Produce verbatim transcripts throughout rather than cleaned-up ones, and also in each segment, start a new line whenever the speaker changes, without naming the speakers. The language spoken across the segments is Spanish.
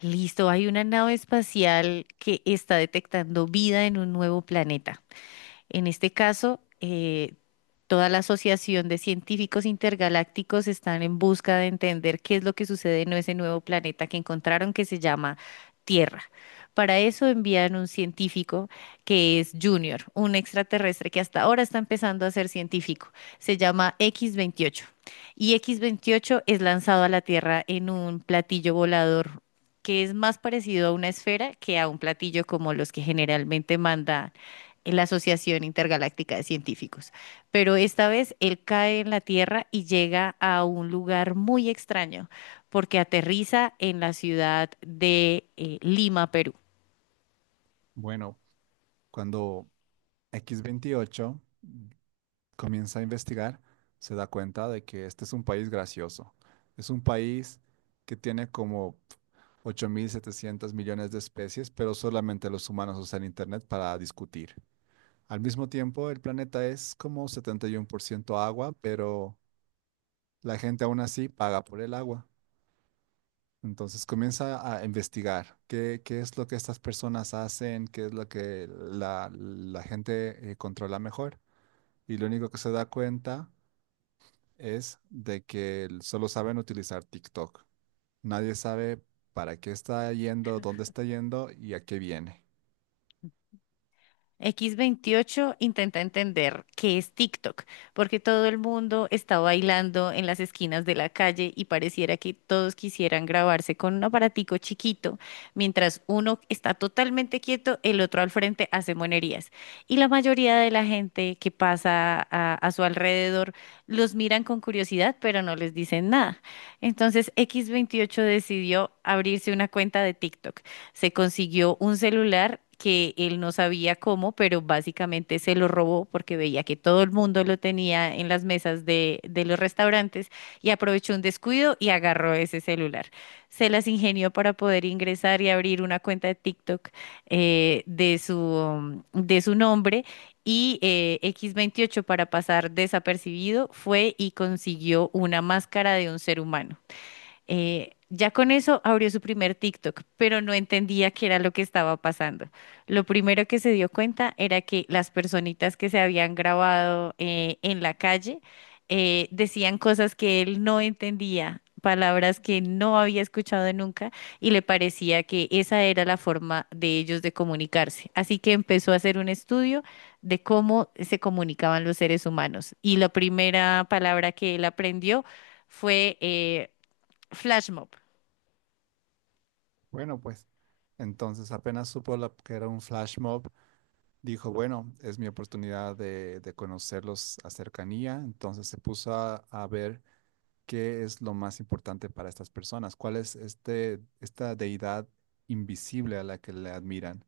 Listo, hay una nave espacial que está detectando vida en un nuevo planeta. En este caso, eh, toda la Asociación de Científicos Intergalácticos están en busca de entender qué es lo que sucede en ese nuevo planeta que encontraron que se llama Tierra. Para eso envían un científico que es Junior, un extraterrestre que hasta ahora está empezando a ser científico. Se llama equis veintiocho. Y equis veintiocho es lanzado a la Tierra en un platillo volador que es más parecido a una esfera que a un platillo como los que generalmente manda en la Asociación Intergaláctica de Científicos. Pero esta vez él cae en la Tierra y llega a un lugar muy extraño, porque aterriza en la ciudad de eh, Lima, Perú.
Bueno, cuando equis veintiocho comienza a investigar, se da cuenta de que este es un país gracioso. Es un país que tiene como ocho mil setecientos millones de especies, pero solamente los humanos usan Internet para discutir. Al mismo tiempo, el planeta es como setenta y uno por ciento agua, pero la gente aún así paga por el agua. Entonces comienza a investigar qué, qué es lo que estas personas hacen, qué es lo que la, la gente eh, controla mejor. Y lo único que se da cuenta es de que el- solo saben utilizar TikTok. Nadie sabe para qué está yendo, dónde está yendo y a qué viene.
equis veintiocho intenta entender qué es TikTok, porque todo el mundo está bailando en las esquinas de la calle y pareciera que todos quisieran grabarse con un aparatico chiquito, mientras uno está totalmente quieto, el otro al frente hace monerías. Y la mayoría de la gente que pasa a, a su alrededor los miran con curiosidad, pero no les dicen nada. Entonces equis veintiocho decidió abrirse una cuenta de TikTok. Se consiguió un celular que él no sabía cómo, pero básicamente se lo robó porque veía que todo el mundo lo tenía en las mesas de, de los restaurantes y aprovechó un descuido y agarró ese celular. Se las ingenió para poder ingresar y abrir una cuenta de TikTok, eh, de su, um, de su nombre. Y eh, equis veintiocho, para pasar desapercibido, fue y consiguió una máscara de un ser humano. Eh, ya con eso abrió su primer TikTok, pero no entendía qué era lo que estaba pasando. Lo primero que se dio cuenta era que las personitas que se habían grabado eh, en la calle eh, decían cosas que él no entendía, palabras que no había escuchado nunca, y le parecía que esa era la forma de ellos de comunicarse. Así que empezó a hacer un estudio de cómo se comunicaban los seres humanos. Y la primera palabra que él aprendió fue eh, Flash Mob.
Bueno, pues entonces apenas supo la- que era un flash mob, dijo, bueno, es mi oportunidad de, de conocerlos a cercanía. Entonces se puso a, a ver qué es lo más importante para estas personas, cuál es este, esta deidad invisible a la que le admiran.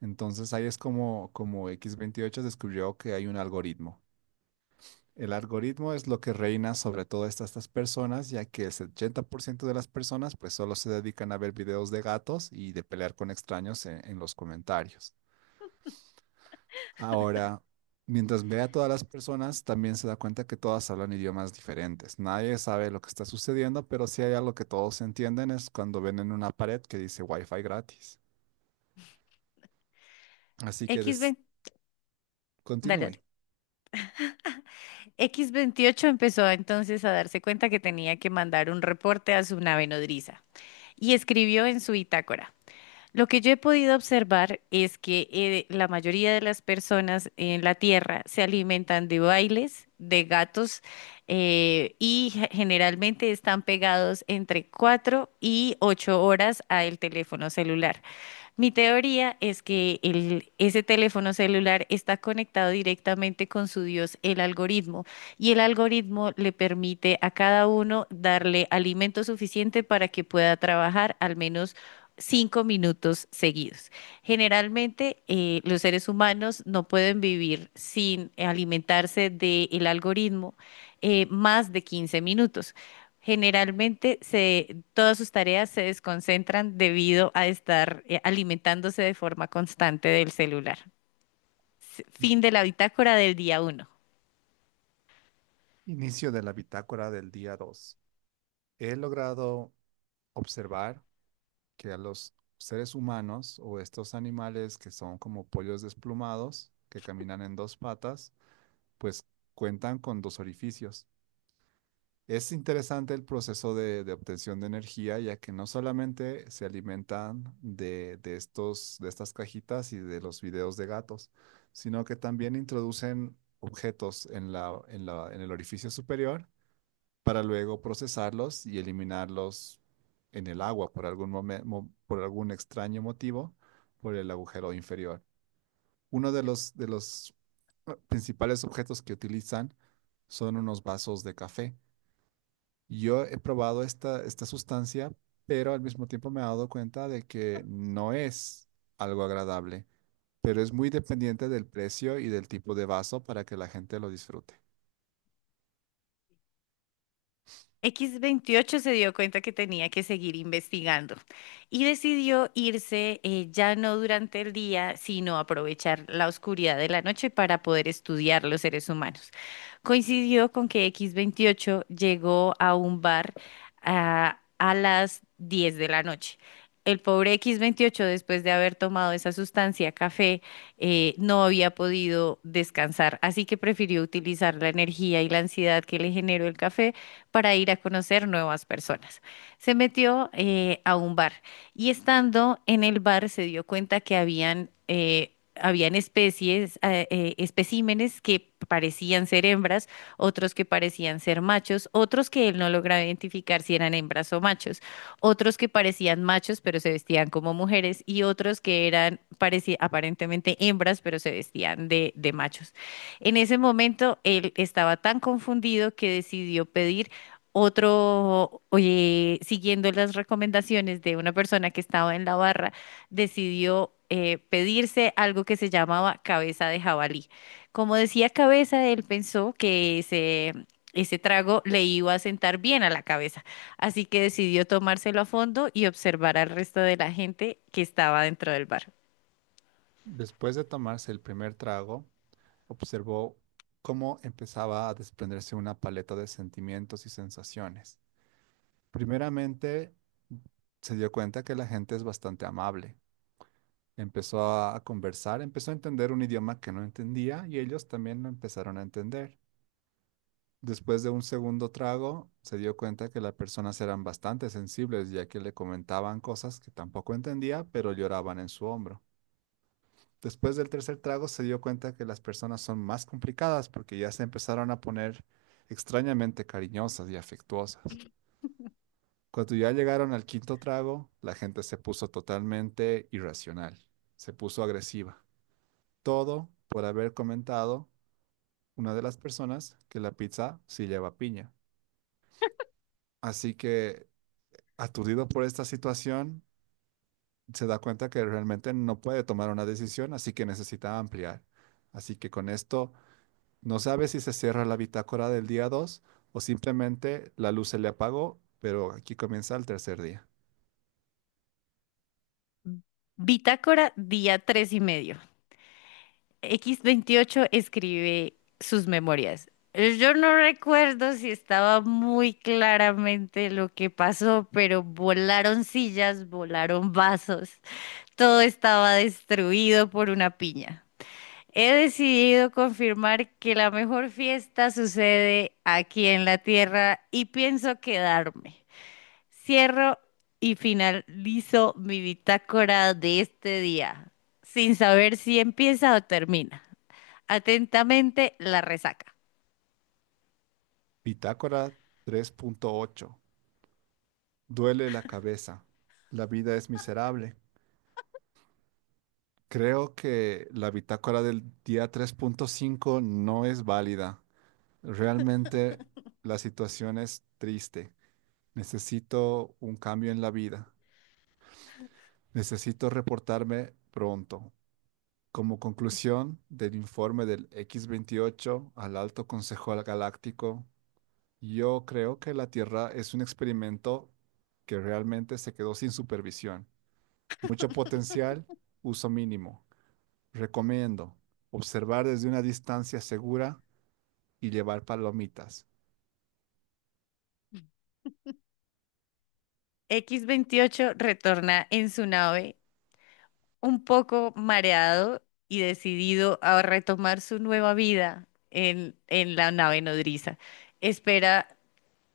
Entonces ahí es como, como equis veintiocho descubrió que hay un algoritmo. El algoritmo es lo que reina sobre todas estas, estas personas, ya que el setenta por ciento de las personas pues solo se dedican a ver videos de gatos y de pelear con extraños en, en los comentarios. Ahora, mientras ve a todas las personas, también se da cuenta que todas hablan idiomas diferentes. Nadie sabe lo que está sucediendo, pero si hay algo que todos entienden es cuando ven en una pared que dice Wi-Fi gratis. Así que des-
equis veinte, dale, dale.
continúe.
equis veintiocho empezó entonces a darse cuenta que tenía que mandar un reporte a su nave nodriza y escribió en su bitácora. Lo que yo he podido observar es que eh, la mayoría de las personas en la Tierra se alimentan de bailes, de gatos, eh, y ge- generalmente están pegados entre cuatro y ocho horas al teléfono celular. Mi teoría es que el, ese teléfono celular está conectado directamente con su Dios, el algoritmo, y el algoritmo le permite a cada uno darle alimento suficiente para que pueda trabajar al menos cinco minutos seguidos. Generalmente, eh, los seres humanos no pueden vivir sin alimentarse del algoritmo eh, más de quince minutos. Generalmente, se, todas sus tareas se desconcentran debido a estar eh, alimentándose de forma constante del celular. S- Fin de la bitácora del día uno.
Inicio de la bitácora del día dos. He logrado observar que a los seres humanos o estos animales que son como pollos desplumados, que caminan en dos patas, pues cuentan con dos orificios. Es interesante el proceso de, de obtención de energía, ya que no solamente se alimentan de, de estos, de estas cajitas y de los videos de gatos, sino que también introducen objetos en la, en la, en el orificio superior para luego procesarlos y eliminarlos en el agua por algún momen- mo- por algún extraño motivo, por el agujero inferior. Uno de los, de los eh, principales objetos que utilizan son unos vasos de café. Yo he probado esta, esta sustancia, pero al mismo tiempo me he dado cuenta de que no es algo agradable, pero es muy dependiente del precio y del tipo de vaso para que la gente lo disfrute.
equis veintiocho se dio cuenta que tenía que seguir investigando y decidió irse, eh, ya no durante el día, sino aprovechar la oscuridad de la noche para poder estudiar los seres humanos. Coincidió con que equis veintiocho llegó a un bar ah, a, las diez de la noche. El pobre equis veintiocho, después de haber tomado esa sustancia, café, eh, no había podido descansar, así que prefirió utilizar la energía y la ansiedad que le generó el café para ir a conocer nuevas personas. Se metió, eh, a un bar, y estando en el bar se dio cuenta que habían, eh, habían especies, eh, eh, especímenes que parecían ser hembras, otros que parecían ser machos, otros que él no lograba identificar si eran hembras o machos, otros que parecían machos pero se vestían como mujeres, y otros que eran, parecía, aparentemente hembras, pero se vestían de de machos. En ese momento él estaba tan confundido que decidió pedir otro. Oye, siguiendo las recomendaciones de una persona que estaba en la barra, decidió, eh, pedirse algo que se llamaba cabeza de jabalí. Como decía cabeza, él pensó que ese, ese trago le iba a sentar bien a la cabeza, así que decidió tomárselo a fondo y observar al resto de la gente que estaba dentro del bar.
Después de tomarse el primer trago, observó cómo empezaba a desprenderse una paleta de sentimientos y sensaciones. Primeramente, se dio cuenta que la gente es bastante amable. Empezó a a conversar, empezó a entender un idioma que no entendía y ellos también lo empezaron a entender. Después de un segundo trago, se dio cuenta que las personas eran bastante sensibles, ya que le comentaban cosas que tampoco entendía, pero lloraban en su hombro. Después del tercer trago, se dio cuenta que las personas son más complicadas porque ya se empezaron a poner extrañamente cariñosas y afectuosas. Cuando ya llegaron al quinto trago, la gente se puso totalmente irracional, se puso agresiva. Todo por haber comentado una de las personas que la pizza sí lleva piña. Así que aturdido por esta situación, se da cuenta que realmente no puede tomar una decisión, así que necesita ampliar. Así que con esto no sabe si se cierra la bitácora del día dos o simplemente la luz se le apagó, pero aquí comienza el tercer día.
Bitácora, día tres y medio. equis veintiocho escribe sus memorias. Eh, Yo no recuerdo si estaba muy claramente lo que pasó, pero volaron sillas, volaron vasos, todo estaba destruido por una piña. He decidido confirmar que la mejor fiesta sucede aquí en la Tierra y pienso quedarme. Cierro y finalizo mi bitácora de este día, sin saber si empieza o termina. Atentamente, la resaca.
Bitácora tres punto ocho. Duele la cabeza. La vida es miserable. Creo que la bitácora del día tres punto cinco no es válida. Realmente la situación es triste. Necesito un cambio en la vida. Necesito reportarme pronto. Como conclusión del informe del equis veintiocho al Alto Consejo Galáctico, yo creo que la Tierra es un experimento que realmente se quedó sin supervisión. Mucho potencial, uso mínimo. Recomiendo observar desde una distancia segura y llevar palomitas.
equis veintiocho retorna en su nave, un poco mareado y decidido a retomar su nueva vida en, en la nave nodriza. Espera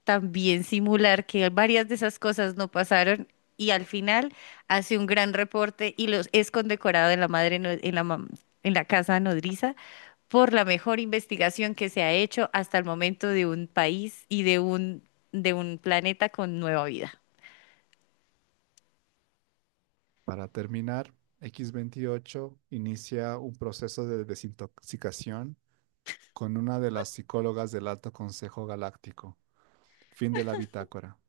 también simular que varias de esas cosas no pasaron, y al final hace un gran reporte y los es condecorado en la madre no- en la mam- en la casa nodriza por la mejor investigación que se ha hecho hasta el momento de un país y de un de un planeta con nueva vida.
Para terminar, equis veintiocho inicia un proceso de desintoxicación con una de las psicólogas del Alto Consejo Galáctico. Fin de la bitácora.